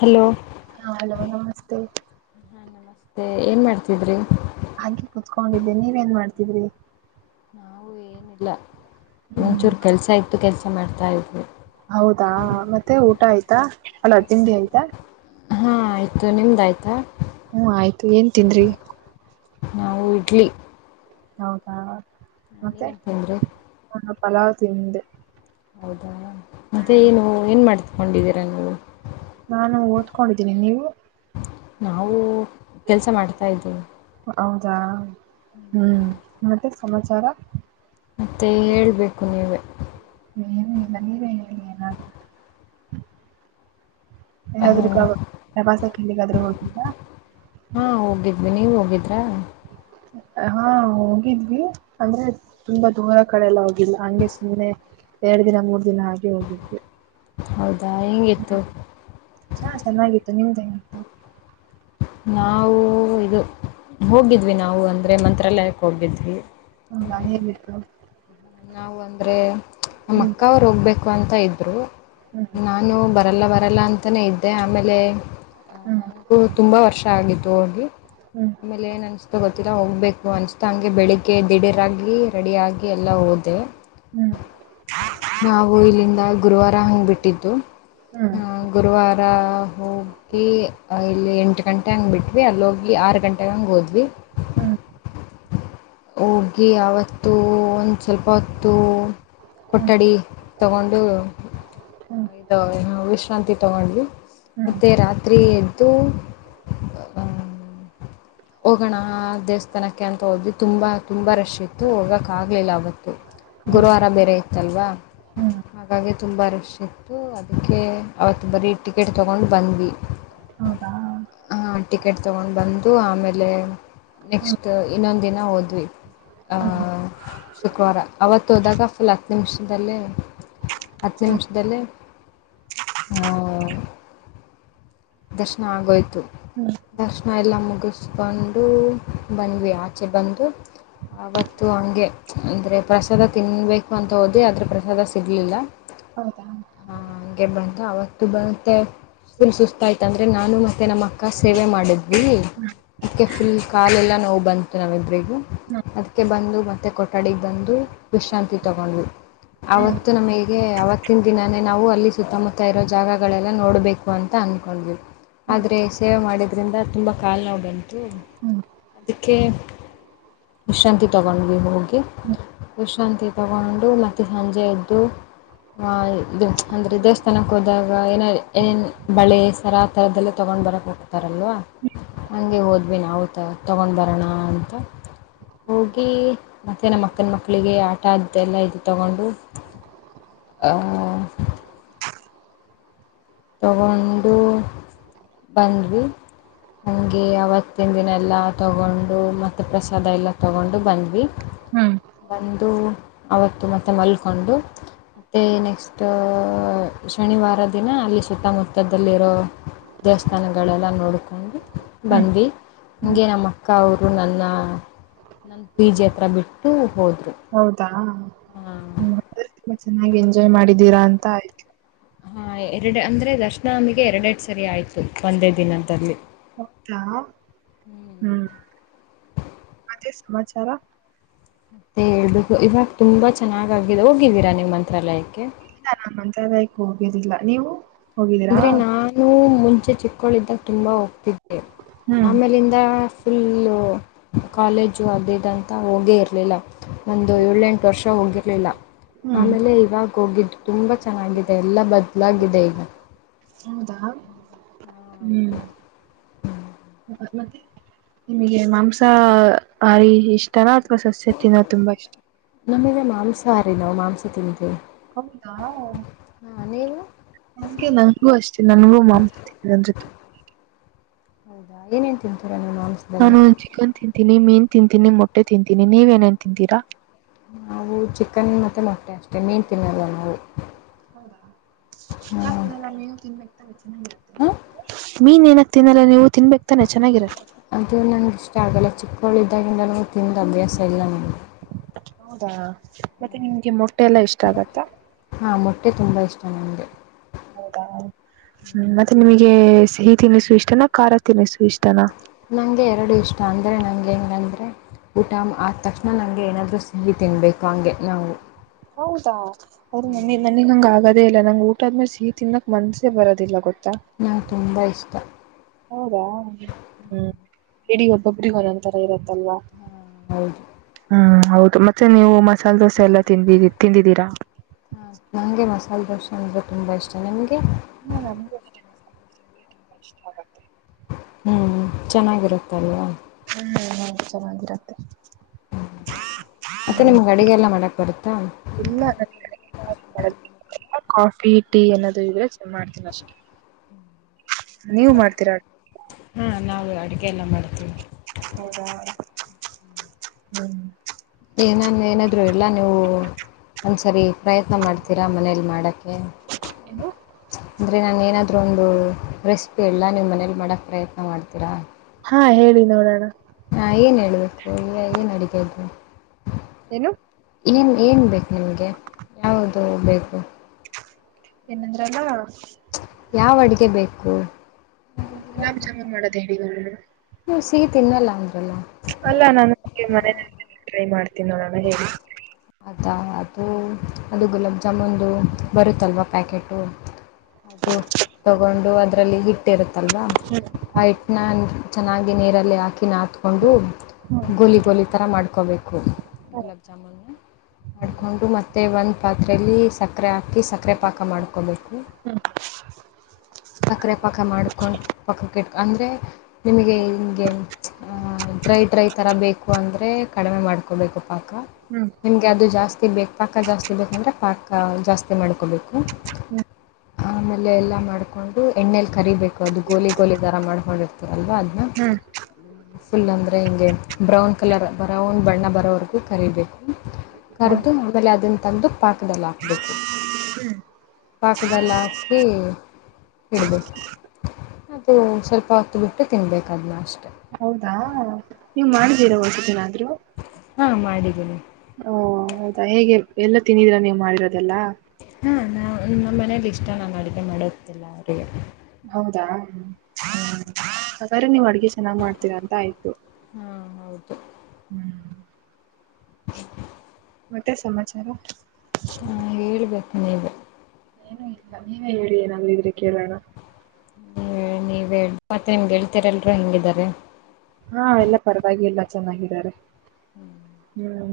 Hello ಹಾ hello ನಮಸ್ತೆ. ಮತ್ತೆ ಏನು ಮಾಡ್ತಿದ್ರಿ? ಹಾಗೆ ಕುತ್ಕೊಂಡಿದ್ದೆ ನೀವ್ ಏನ್ ಮಾಡ್ತಿದ್ರಿ? ನಾವು ಏನಿಲ್ಲ ಹ್ಮ್ ಒಂಚೂರು ಕೆಲಸ ಇತ್ತು ಕೆಲಸ ಮಾಡ್ತಾ ಇದ್ವಿ. ಹೌದಾ ಮತ್ತೆ ಊಟ ಆಯ್ತಾ ಅಲ್ಲ ತಿಂಡಿ ಆಯ್ತಾ? ಹಾ ಆಯ್ತು ನಿಮ್ದ್ ಆಯ್ತಾ? ಹ್ಮ ಆಯ್ತು ಏನ್ ತಿಂದ್ರಿ? ನಾವು ಇಡ್ಲಿ. ಹೌದಾ ಮತ್ತೆ ನೀವೇನ್ ತಿಂದ್ರಿ ನ ಪಲಾವ್ ತಿಂದೆ. ಹೌದಾ ಮತ್ತೆ ಏನು ಏನ್ ಮಾಡ್ತ್ಕೊಂಡಿದ್ದೀರಾ ನೀವು? ನಾನು ಓದ್ಕೊಂಡಿದ್ದೀನಿ ನೀವು? ನಾವು ಕೆಲಸ ಮಾಡ್ತಾ ಇದ್ದೀನಿ. ಹೌದಾ ಹ್ಮ್ ಮತ್ತೆ ಸಮಾಚಾರ? ಮತ್ತೆ ಹೇಳ್ಬೇಕು ನೀವೇ. ನೀನ ಇಲ್ಲ ನೀವೇ ಹೇಳಿ ಏನಾದ್ರೂ. ಯಾದ್ರೂ ಪ್ರವಾಸಕ್ಕೆಲ್ಲಿಗಾದ್ರೂ ಹೋಗಿದ್ರಾ? ಹಾ ಹೋಗಿದ್ವಿ. ನೀವು ಹೋಗಿದ್ರಾ? ಹಾ ಹೋಗಿದ್ವಿ ಅಂದ್ರೆ ತುಂಬಾ ದೂರ ಕಡೆೆಯೆಲ್ಲ ಹೋಗಿಲ್ಲ ಹಂಗೆ ಸುಮ್ಮ್ನೆ ಎರಡು ದಿನ ಮೂರ್ ದಿನ ಹಾಗೆ ಹೋಗಿದ್ವಿ. ಹೌದಾ ಹೆಂಗಿತ್ತು? ಹ್ಮ್ ಚಾ ಚೆನ್ನಾಗಿತ್ತು ನಿಮ್ದು ಹೆಂಗಿತ್ತು? ನಾವು ಇದು ಹೋಗಿದ್ವಿ ನಾವು ಅಂದರೆ ಮಂತ್ರಾಲಯಕ್ಕೆ ಹೋಗಿದ್ವಿ. ಹಾ ನಾನ್ ಎಲ್ಲಿದ್ದು ನ ಅಂದ್ರೆ ಹ್ಮ್ ನಮ್ಮಕ್ಕ ಅವ್ರು ಹೋಗ್ಬೇಕು ಅಂತ ಇದ್ರು ಹ್ಮ್ ನಾ ನು ಬರಲ್ಲ ಬರಲ್ಲ ಅಂತಾನೇ ಇದ್ದೆ ಆಮೇಲೆ ಹ್ಮ್ ನನಗೂ ತುಂಬ ವರ್ಷ ಆಗಿತ್ತು ಹೋಗಿ. ಹ್ಮ್ ಆಮೇಲೆ ಏನು ಅನಿಸ್ತೋ ಗೊತ್ತಿಲ್ಲ ಹೋಗ್ಬೇಕು ಅನಿಸ್ತಾ ಹಂಗೆ ಬೆಳಿಗ್ಗೆ ದಿಢೀರಾಗಿ ರೆಡಿಯಾಗಿ ಎಲ್ಲ ಹೋದೆ. ಹ್ಮ್ [inaudible] ನಾವು ಇಲ್ಲಿಂದ ಗುರುವಾರ ಹಂಗ್ ಬಿಟ್ಟಿದ್ದು ಹ್ಮ್ ಗುರುವಾರ ಹೋಗ್ ಈ ಇಲ್ಲಿ ಎಂಟು ಗಂಟೆ ಹಂಗ್ ಬಿಟ್ವಿ, ಅಲ್ಲಿ ಹೋಗಿ ಆರು ಗಂಟೆಗೆ ಹಂಗೆ ಹೋದ್ವಿ. ಹ್ಮ್ ಹೋಗಿ ಆವತ್ತು ಒಂದು ಸ್ವಲ್ಪ ಹೊತ್ತು ಹ್ಮ್ ಕೊಠಡಿ ತಗೊಂಡು ಹ್ಮ್ ಇದು ಏನು ವಿಶ್ ಶ್ರಾಂತಿ ತಗೊಂಡ್ವಿ ಹ್ಮ್ ಮತ್ತೆ ರಾತ್ರಿ ಎದ್ದು ಹೋಗೋಣ ದೇವಸ್ಥಾನಕ್ಕೆ ಅಂತ ಹೋದ್ವಿ. ತುಂಬ ತುಂಬ ರಶ್ ಇತ್ತು ಹೋಗೋಕ್ಕಾಗ್ಲಿಲ್ಲ ಅವತ್ತು ಹ್ಮ್ ಗುರುವಾರ ಬೇರೆ ಇತ್ತಲ್ವಾ. ಹ್ಮ್ ಹಾಗಾಗಿ ತುಂಬ ರಶ್ ಇತ್ತು ಅದ್ಕೆ ಅವತ್ತು ಬರೀ ಟಿಕೆಟ್ ತೊಗೊಂಡು ಬಂದ್ವಿ. ಹೌದಾ ಹ ಟಿಕೆಟ್ ತಗೊಂಡು ಬಂದು ಆಮೇಲೆ ಹ್ಮ್ ನೆಕ್ಸ್ಟು ಇನ್ನೊಂದು ದಿನ ಹೋದ್ವಿ ಆ. ಹ್ಮ್ ಶುಕ್ರವಾರ ಅವತ್ತು ಹೋದಾಗ ಫುಲ್ ಹತ್ತು ನಿಮಿಷದಲ್ಲಿ ಹತ್ತು ಹ್ಮ್ ನಿಮಿಷ್ದಲ್ಲಿ ಹಾ ದರ್ಶನ ಆಗೋಯ್ತು. ಹ್ಮ ದರ್ಶನ ಎಲ್ಲ ಮುಗಿಸ್ಕೊಂಡು ಬಂದ್ವಿ, ಆಚೆ ಬಂದು ಆವತ್ತು ಹಂಗೆ ಅಂದ್ರೆ ಪ್ರಸಾದ ತಿನ್ಬೇಕು ಅಂತ ಹೋದಿ ಆದ್ರ ಪ್ರಸಾದ ಸಿಗ್ಲಿಲ್ಲ ಹೌದಾ ಹೌದು ಹ ಹಗೆ ಬಂತ ಅವತ್ತು ಬೆ ಫುಲ್ ಸುಸ್ತ ಅಂದ್ರೆ ನಾನು ಮತ್ತೆ ನಮ್ಮ ಅಕ್ಕ ಸೇವೆ ಮಾಡಿದ್ವಿ ಅದಕ್ಕೆ ಫುಲ್ ಕಾಲೆಲ್ಲ ನೋವು ಬಂತ ಇ ನಾವಿಬರಿಗೂ ಹ್ಮ್ ಅದಕ್ಕೆ ಬಂದು ಮತ್ತು ಕೊಠಡಿಗೆ ಬಂದು ವಿಶ್ರಾಂತಿ ತಗೊಂಡ್ ಹ್ಮ್ ಹ್ಮ್ ಆತ್ತು ನಮಗೆ ಹಾಗಗೆ ಅವತ್ತಿನ ದಿನಾನೇ ನಾವು ಅಲ್ಲಿ ಸುತ್ತಮುತ್ತ ಇರೋ ಜಾಗಗಳೆಲ್ಲ ನೋಡ್ಬೇಕು ಅಂತ ಅನ್ಕೊಂಡ್ವಿ ಆದ್ರೆ ಸೇವೆ ಮಾಡಿದ್ರಿಂದ ತುಂಬಾ ಕಾಲು ನಾವು ಬಂತು ಹ್ಮ್ [inaudible] ಅದಕ್ಕೆ ವಿಶ್ರಾಂತಿ ತಗೊಂಡ್ವಿ ಹೋಗಿ ವಿಶ್ರಾಂತಿ ತಗೊಂಡು ಮತ್ತೆ ಸಂಜೆ ಎದ್ದು ಇದು ಅಂದರೆ ದೇವಸ್ಥಾನಕ್ಕೆ ಹೋದಾಗ ಏನ ಏನು ಬಳೆ ಸರ ಆ ಥರದಲ್ಲೇ ತೊಗೊಂಡ್ ಬರಕ್ ಹೋಗ್ತಾರಲ್ವಾ ನಗೆ ಹೋದ್ವಿ ನವು ತ ತೊಗೊಂಡ್ ಬರೋಣ ಅಂತ ಹೋಗಿ ಮತ್ತು ನಮ್ಮ ಅಕ್ಕನ ಮಕ್ಕಳಿಗೆ ಆಟ ಅ್ದಲ್ಲ ಇದು ತಗೊಂಡು ಹ ತಗೊಂಡು ಬಂದ್ವಿ ಹಂಗೆ ಅವವತ್ತಿನ ದಿನ ಎಲ್ಲ ತಗೊಂಡು ಮತ್ತುತ್ತೆ ಪ್ರಸಾದ ಎಲ್ಲ ತಗೊಂಡು ಬಂದ್ವಿ ಹ್ಮ್ ಬಂದು ಅವತ್ತು ಮತ್ತೆ ಮಲ್ಕೊಂಡು ಮತ್ತೆ ನೆಕ್ಸ್ಟ್ ಶನಿವಾರ ದಿನ ಅಲ್ಲಿ ಸುತ್ತಮುತ್ತದಲ್ಲಿರೋ ದೇವಸ್ಥಾನಗಳೆಲ್ಲ ನೋಡಿಕೊಂಡು ಹ್ಮ್ ಬಂದು ಹ್ಮ್ ಹೀಗೆ ನಮ್ಮ ಅಕ್ಕ ಅವರು ನನ್ನ ನನ್ನ ಪಿ ಜಿ ಹತ್ರಿ ಬಿಟ್ಟು ಹೋದರು ಹೌದಾ್ಮೆ ಹಾಂ ತುಂಬಾ ಚೆನ್ನಾಗಿ ಎಂಜಾಯ್ ಮಾಡಿದ್ದೀರಾ ಅಂತ ಆಯ್ತು ಹಾ ಎರಡು ಅಂದ್ರೆ ದರ್ಶನ ನಮಗೆ ಎರಡೆಡ್ ಸರಿ ಆಯ್ತು ಒಂದೇ ದಿನದಲ್ಲಿ ಹೌದಾ ಹ್ಮ್ ಮತ್ತೆ ಸಮಾಚಾರ ಮತ್ತೆ ಹೇಬೇಕು ಇವಾಗ ತುಂಬಾ ಚೆನ್ನಾಗಾಗಿದೆ ಹೋಗಿವೀರಾ ನಿ್ ಮಂತ್ರಾಲಯಕ್ಕೆ ಇ ನಾನ್ ಮಂಂತರಾಯಕ್ ಹೋಗೋುದಿಲ್ಲ ನೀವು ಹೋಗಿದ್ದೀರಾ ಅಂದ್ರೆ ನಾನು ಮುಂಚೆ ಚಿಕ್ಕಳಿದ್ದಾಗ ತುಂಬಾ ಹೋಗ್ತಿದ್ದೆ ಹ್ಮ್ ಆಮೇಲೆ ಫುಲ್ಲು ಕಾಲೇಜು ಅಡೇಟ್ ಅಂತ ಹೋಗೇ ಇರಲಿಲ್ಲ ಒಂದು ಏಳೆಂಟು ವರ್ಷ ಹೋಗಿರ್ಲಿಲ್ಲ ಹ್ಮ್ ಆಮೇಲೆ ಇವಾಗ ಹೋಗಿದ್ದು ತುಂಬಾ ಚೆನ್ನಾಗಿದೆ ಎಲ್ಲಾ ಬದ್ಲಾಗಿದೆ ಈಗ ಹೌದಾ ಹೌದು ಹ್ಮ್ ಮತ್ತೆ ನಿಮಗೆ ಮಾಂಸ ಹಾರಿ ಇಷ್ಟಲ್ಲ ಅಥವಾ ಸಸ್ಯ ತಿನ್ನೋದು ತುಂಬಾ ಇಷ್ಟ ನಮಗೆ ಮಾಂಸಹಾರಿ ನಾವು ಮಾಂಸ ತಿಂದು ಹೌದಾ ನಂಗೆ ನನ್ಗೂ ಅಷ್ಟೇ ನನಗೂ ಮಾಂಸ ನನ್ೊತೆ ಹೌದಾ ಏನೇನ್ ತಿಂತೀರ ನೀನ್ ಅನ್್ತ ನಾನು ಚಿಕನ್ ತಿಂತೀನಿ ಮೀನ್ ತಿಂತೀನಿ ಮೊಟ್ಟೆ ತಿಂತೀನಿ ನೀವ ಏನೇನ್ ತಿಂತೀರಾ ನಾವು ಚಿಕನ್ ಮತ್ತೆ ಮೊಟ್ಟೆ ಅಷ್ಟೆ ನೀನ್ ತಿನ್ನಲ್ಲ ನಾವು ಹೌದಾ ಹಾಂ ನಗ್ತೀನಲ್ಲ ನೀವು ತಿ ಹಾಂ ಮೀನ್ ಏನಕ್ ತಿನ್ನಲ್ಲ ನೀವು ತಿನ್ಬೇಕಕ್ ತಾನೆ ಚೆನ್ನಾಗಿರುತ್ತೆ ಅಂತ ನನ್ಗ ಇಷ್ಟ ಆಗಲ್ಲ ಚಿಕ್ಕವಗಳು್ದಾಗಿಂದ ನ ತಂದು ಅಭ್ಯಾಸ ಇಲ್ಲ ನಂಗೆ ಹೌದಾ ಮತ್ತೆ ನಿಮ್ಗೆ ಮೊಟ್ಟೆ ಎಲ್ಲಾ ಇಷ್ಟ ಆಗತ್ತಾ ಹಾ ಮೊಟ್ಟೆ ತುಂಬಾ ಇಷ್ಟ ನನಗೆ ಹೌದ ಹ್ಮ ಮತ್ತೆ ನಿಮಗೆ ಸಿಹಿ ತಿನಿಸು ಇಷ್ಟನ ಖಾರ ತನ್ನಿಸು ಇಷ್ಟನ ನನಗೆ ಎರಡು ಇಷ್ಟ ಅಂದರೆ ನನಗೆಗಂದರೆ ಊಟ ಆದ ತಕ್ಷಣ ನಂಗೆ ಏನಾದ್ ಸಿಹಿ ತಿನ್ಬೇಕು ಹಂಗೆ ನಾವು ಹೌದಾ ಅ್ರ ಹ್ಞೂ, ನ ನನಗ್ ಹಂಗ ಆಗದೇ ಇಲ್ಲ ನಂಗ್ ಊಟ ಆದ್ಮೇಲೆ ಸಿಹಿ ತಿದಕ್ ಮನ್ಸ ಬರೋದಿಲ್ಲ ಗೊತ್ತಾ ನಂಗೆ ತುಂಬ ಇಷ್ಟ ಹೌದಾ ಹ್ಮ್ ಇಡಗ ಒಬ್ಬೊಬರಿಗ ಒಂದೊಂದ್ ತರ ಇರತ್ತಲ್ವಾ ಹಾಂ ಹೌದು ಹ್ಮ್ ಹೌದು ಮತ್ತೆ ನೀವು ಮಸಾಲೆ ದೋಸೆ ಎಲ್ಲಾ ತಿಂದ ತಿಂದಿದ್ದೀರಾ ಹಾ ನನಗೆ ಮಸಾಲೆ ದೋಸೆ ಅಂದರೆ ತುಂಬ ಇಷ್ಟ ನಮಗೆ ಹ ಹ್ಞೂ ಚೆನ್ನಾಗಿರುತ್ತಲ್ವಾ ಹ್ಮ್ ನ ಚೆನ್ನಾಗಿರುತ್ತೆ ಮತ್ತೆ ನಿಮ್ಗೆ ಅಡಗೆಲ್ಲಾ ಮಾಡಕ್ ಬರುತ್ತಾ ಇಲ್ಲ ಕಾಫಿ ಟೀ ಏನದು ಇದ್ರೆ ಚೆನ್ನ ಮಾಡ್ತೀನ ಅಷ್ಟೆ ನೀವು ಮಾಡ್ತೀರಾ ಹಾ ನಾವು ಅಡುಗೆ ಎಲ್ಲ ಮಾಡ್ತೀವಿ ಹ್ಮ ಹ್ಮ್ ಏನಾನ ಏನಾದರೂ ಎಲ್ಲ ನೀವು ಒಂದ್ಸರಿ ಪ್ರಯತ್ನ ಮಾಡ್ತೀರಾ ಮನೇಲಿ ಮಾಡೋಕ್ಕೆ ನು [unintelligible] ಅಂದರೆ ನಾನು ಏನಾದರೂ ಒಂದು ರೆಸಿಪಿ ಎಲ್ಲ ನೀಮ್ಮ ಮನೇಲಿ ಮಾಡೋಕ್ಕೆ ಪ್ರಯತ್ನ ಮಾಡ್ತೀರಾ ಹಾ ಹೇಳಿ ನೋಡೋಣ ಹಾ ಏನು ಹೇಳ್ಬೇಕು ಈಗ ಏನು ಅಡಗೆ ಇದು ಏನು ಏನು ಏನು ಬೇಕು ನಿಮಗೆ ಯಾವುದು ಬೇಕು ಏನಂದ್ರ ಎಲ್ಲ ಕ ಯಾವ ಅಡ್ಗೆ ಬೇಕು ಗುಲಾಬ್ ಜಾಮೀನ್ ಮಾಡೋದೇ ಹೇಳಗರು ನೀವು ಸಿಗಿ ತಿನ್ವಲ್ಲ ಅಂದ್ರಲ್ಲ ಅಲ್ಲಾ ನಾನು ಮನ ಟ್ರೈ ಮಾಡ್ತೀನಿ ನೋಡೋಣ ಹೇಳಿ ಅದ ಅದು ಅದು ಗುಲಾಬ್ ಜಾಮೂನ್ದು ಬರುತ್ತಲ್ವ ಪ್ಯಾಕೆಟು ಅದು ತಗೊಂಡು ಅದ್ರಲ್ಲಿ ಹಿಟ್ಟಿರುತ್ತಲ್ವಾ ಹ ಹೈಟ್ನ ಚೆನ್ನಾಗಿ ನೀರಲ್ಲಿ ಹಾಕಿ ಹಾತ್ಕೊಂಡು ಗೋಲಿ ಗೋಲಿ ತರ ಮಾಡ್ಕೋಬೇಕು ಗುಲಬ ಜಾಮುನ್ ಮಾಡಿಕೊಂಡು ಮತ್ತೆ ಒಂದು ಪಾತ್ರೆಯಲ್ಲಿ ಸಕ್ಕರೆ ಹಾಕಿ ಸಕ್ಕರೆ ಪಾಕ ಮಾಡ್ಕೋಬೇಕು ಹ್ಮ್ ಸಕ್ಕರೆ ಪಾಕ್ಕ ಮಾಡ್ಕೊಂಡು ಪಕ್ಕಕ್ಕೆಟ್ಕ ಅಂದ್ರೆ ನಿಮಗೆ ಹಮಗೆ ಡ್ರೈ ಡ್ರೈ ಥರ ಬೇಕು ಅಂದರೆ ಕಡಿಮೆ ಮಾಡ್ಕೋಬೇಕು ಪಾಕ ಹ್ಮ್ ನಿಮಗೆ ಅದು ಜಾಸ್ತಿ ಬೇಕು ಪಾಕ ಜಾಸ್ತಿ ಬೇಕಂದ್ರರೆ ಪಾಕ ಜಾಸ್ತಿ ಮಾಡ್ಕೊಬೇಕು ಹ್ಮ್ ಆಮೇಲೆ ಎಲ್ಲ ಮಾಡ್ ಹಾಕೊಂಡು ಎಣ್ಣೇಲಿ ಕರಿಬೇಕು ಅದು ಗೋಲಿ ಗೋಲಿ ತರ ಮಾಡ್ಕೊಂಡಿರ್ತ ಅಲ್ವಾ ಅದ್ನ್ನ. ಹ್ಮ್ ಫುಲ್ ಅಂದ್ರೆ ಹಿಂಗೆ ಬ್ರೌನ್ ಕಲರ್ ಬ್ರೌನ್ ಬಣ್ಣ ಬರೋವರೆಗೂ ಕರಿಬೇಕು. ಹೌ ಕರದು. ಆಮೇಲೆ ಅದನ್ನು ತಂದು ಪಾಕದಲ್ಲಿ ಹಾಕಬೇಕು ಹ್ಮ್ ಪಾಕದಲ್ಲಿ ಹಾಕಿ ಇಡಬೇಕು ಅದು ಸ್ವಲ್ಪ ಹೊತ್ತು ಬಿಟ್ಟು ತಿನ್ಬೇಕು ಅದನ್ನ ಅಷ್ಟೆ ಹೌದಾ ನೀವು ಮಾಡಿದ್ದೀರಾ ಒಂದ ಸತಿನಾದ್ರು. ಹಾ ಮಾಡಿದಿನಿ. ಓ ಹೌದಾ ಹೇಗೆ ಎಲ್ಲ ತಿಂದೀದಿರ್ ನೀವು ಮಾಡಿರೋದೆಲ್ಲ ಹಾ ನಾ ನಮ್ಮ್ ಮನೇಲಿ ಇಷ್ಟ ನಾನು ಅಡುಗೆ ಮಾಡೋದೆಲ್ಲ ಅವ್ರಿಗೆ. ಹೌದಾ ಹಾಗಾದ್ರೆ ನೀವು ಅಡ್ಗೆ ಚೆನ್ನಾಗ್ ಮಾಡ್ತೀರಾ ಅಂತ ಆಯ್ತು. ಹಾ ಹೌದು ಹ್ಮ್ ಮತ್ತೆ ಸಮಾಚಾರ. ಹಾ ಹೇಳ್ಬೇಕು ನೀವೂ. ಏನುೂ ಇಲ್ಲ ನೀವೇ ಹೇಳಿ ಏನ್ ಆದ್ರು ಇದ್ರೆ ಕೇಳೋಣ ನೀ ನೀವ ಹೇಳಿ ಮತ್ತೆ ನಿಮ ಗೆಳತಿ ಎಲ್ರು ಹೆಂಗಿದಾರೆ. ಹಾ ಎಲ್ಲಾ ಪರವಾಗಿಲಾ ಚೆನ್ನಾಗಿದ್ದಾರೆ ಹೂ. ಹ್ಮ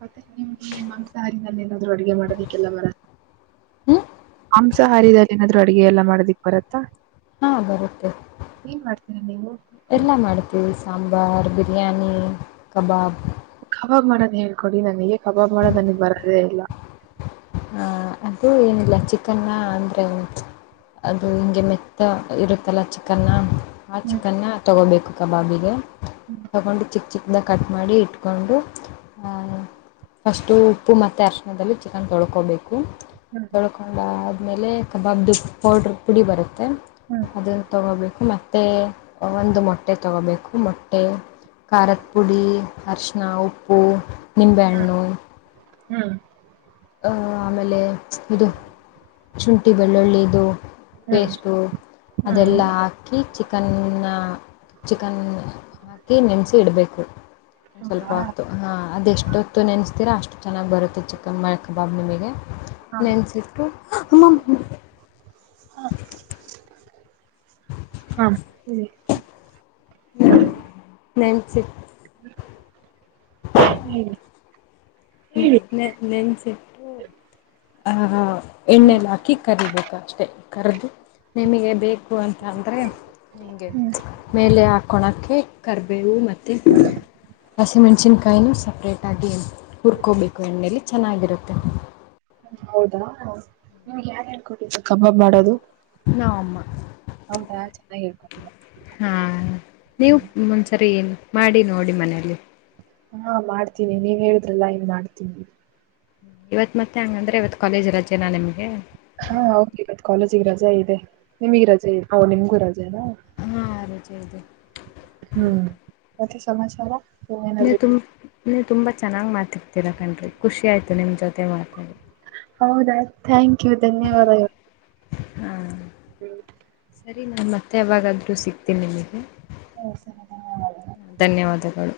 ಮತ್ತೆ ನಿಮ್ ಮಾಂಸಹಾರಿನಲ್ಲಿ ಏನಾದ್ರು ಅಡುಗೆ ಮಾಡದಕ್ಕೆಲ್ಲ ಬರತಾ ಹ್ಮ್ ಮಾಂಸಾಹಾರದಲ್ಲಿ ಏನಾದ್ರು ಅಡುಗೆ ಎಲ್ಲ ಮಾಡೋದಿಕ್ ಬರತ್ತಾ ಹಾ ಬರುತ್ತೆ ಏನ್ ಮಾಡ್ತೀರಾ ನೀವು ಎಲ್ಲ ಮಾಡ್ತೀವಿ ಸಾಂಬಾರ ಬಿರಿಯಾನಿ ಕಬಾಬ್. ಕಬಾಬ್ ಮಾಡೋದ ಹೇಳ್ಕೊಡಿ ನನಗೆ ಕಬಾಬ್ ಮಾಡೋದು ನನಗ್ ಬರೋದೇ ಇಲ್ಲ ಹ ಅದು ಏನಿಲ್ಲ ಚಿಕನ್ನ ಅಂದ್ರೆ. ಅದು ಹಿಂಗೆ ಮೆತ್ತ ಇರುತ್ತಲ್ಲ ಚಿಕನ್ನ ಆ ಹ್ಮ್ ಚಿಕನ್ನ. ತಗೋಬೇಕು ಕಬಾಬಿಗೆ ತಗೊಂಡು ಚಿಕ್ಕ ಚಿಕ್ಕ. ಅ ಕಟ್ ಮಾಡಿ ಇಟ್ಕೊಂಡು ಫಸ್ಟು ಉಪ್ಪು ಮತ್ತೆ ಅರ್ ಕೀದಲ್ಲಿ ಚಿಕನ್ ತೊಳ್ಕೊಬೇಕು ಹ್ಮ್ ತೊಳ್ಕೊಂಡಾದ್ಮೇಲೆ ಕಬಾಬದು ಪೌಡ್ರ ಪುಡಿ ಬರುತ್ತೆ. ಹ್ಮ್ ಅದನಾ ತಗೋಬೇಕು ಮತ್ತೆ ಒಂದು ಮೊಟ್ಟೆ ತೊಗೋಬೇಕು ಮೊಟ್ಟೆ ಖಾರದ ಪುಡಿ ಅರಶಿನ ಉಪ್ಪು ನಿಂಬೆಹಣ್ಣು. ಹ್ಮ್ ಆಮೇಲೆ ಶೀನ ಇದು ಶುಂಠಿ ಬೆಳ್ಳುಳ್ಳಿದು ಹ್ಮ್ ಪೇಸ್ಟು ಹ್ಮ್ ಅದೆಲ್ಲಾ ಹಾ ಹಾಕಿ ಚಿಕನ್ನ ಚಿಕನ್ ಹಾಕಿ ನೆನೆಸಿ ಇಡಬೇಕು ಹ್ಮ್ ಸ್ವಲ್ಪ ಹೌದಾ ಹೊತ್ತು ಹಾ ಅದೆಷ್ಟೊತ್ತು ನೆನೆಸ್ತೀರಾ ಅಷ್ಟು ಚೆನ್ನಾಗಿ ಬರುತ್ತೆ ಚಿಕ್ಕನ್ ಮೇಲೆ ಕಬಾಬ್ ಮೇಲೆಗೆ. ನೆನೆಸಿಟ್ಟು ಅಮ್ಮ. ಹೂ ಹೇಳಿ ಹೂ ನೆನೆಸಿಟ್ಟು. ಹ್ಮ್ ಹ್ಮ ನೆ ನೆನ್ಸಿಟೂ. ಎಣ್ಣೆಲಿ ಹಾಕಿ ಕರಿಬೇಕು ಅಷ್ಟೇ ಕರೆದು ನಿಮಗೆ ಬೇಕು ಉಪ್ಪು ಅಂತಂದರೆ ಹಿಂಗೆ ಮೇಲೆ ಹಾಕೊಳೋಕ್ಕೆ ಕರ್ಬೇವು ಮತ್ತು ಹಸಿ ಮೆಣಸಿನಕಾಯಿ ಸಪ್ರೇಟಾಗಿ ಹುರ್ಕೋಬೇಕು ಎಣ್ಣೆಲ್ಲಿ ಚೆನ್ನಾಗಿರುತ್ತೆ ಹ ಹೌದಾ ನಿಮಗ ಯಾರ್ ಹೇಳಿ ಕೊಟ್ಟಿದು ಕಬಾಬ್ ಮಾಡೋದು. ನಮ್ಮ ಅಮ್ಮ ಹೌದಾ ಚೆನ್ನಾಗಿ ಹೇಳ್ಕೊ ಹಾ ನೀವು ಒಂದ ಒಂದ್ಸರಿ ಮಾಡಿ ನೋಡಿ ಮನೇಲಿ ಹಾ ಮಾಡ್ತೀನಿ ನೀವ ಹೇಳುದ್ರಲ್ಲ ಇನ್ ಮಾಡ್ತೀವಿ ಇವತ್ತ್ತೆ ಮತ್ತೆ ಹಂಗಂದ್ರೆ ಇವತ್ ಕಾಲೇಜ್ ರಜೆನಾ ನಿಮ್ಗೆ ಹಾ ಹೌದ ಇವತ್ ಕಾಲೇಜಿಗೆ ರಜಾ ಇದೆ ನಿಮಗ ರಜೆ ಇದೆ ಹ ನಿಮ್ಗೂ ರಜೆನಾ ಹಾ ರಜೆ ಇದೆ ಹ್ಮ್ ಮತ್ತೆ ಸಮಾಚಾರ ಆ ನೀವು ತುಂಬ ನೀವು ತುಂಬ ಚೆನ್ನಾಗಿ ಮಾತಾಡ್ತೀರಾ ಕಣ್ರಿ ಖುಷಿ ಆಯಿತು ನಿಮ್ಮ ಜೊತೆ ಮಾತಾಡಿ. ಹೌದಾ ಥ್ಯಾಂಕ್ ಯು ಧನ್ಯವಾದಗಳು. ಹ ಹ್ಮ ಸರಿ ನಾನು ಮತ್ತೆ ಯಾವಾಗಾದರೂ ಸಿಗ್ತೀನಿ ನಿಮಗೆ ಹಓ ಸರ್ ಧನ್ಯವಾದಗಳು.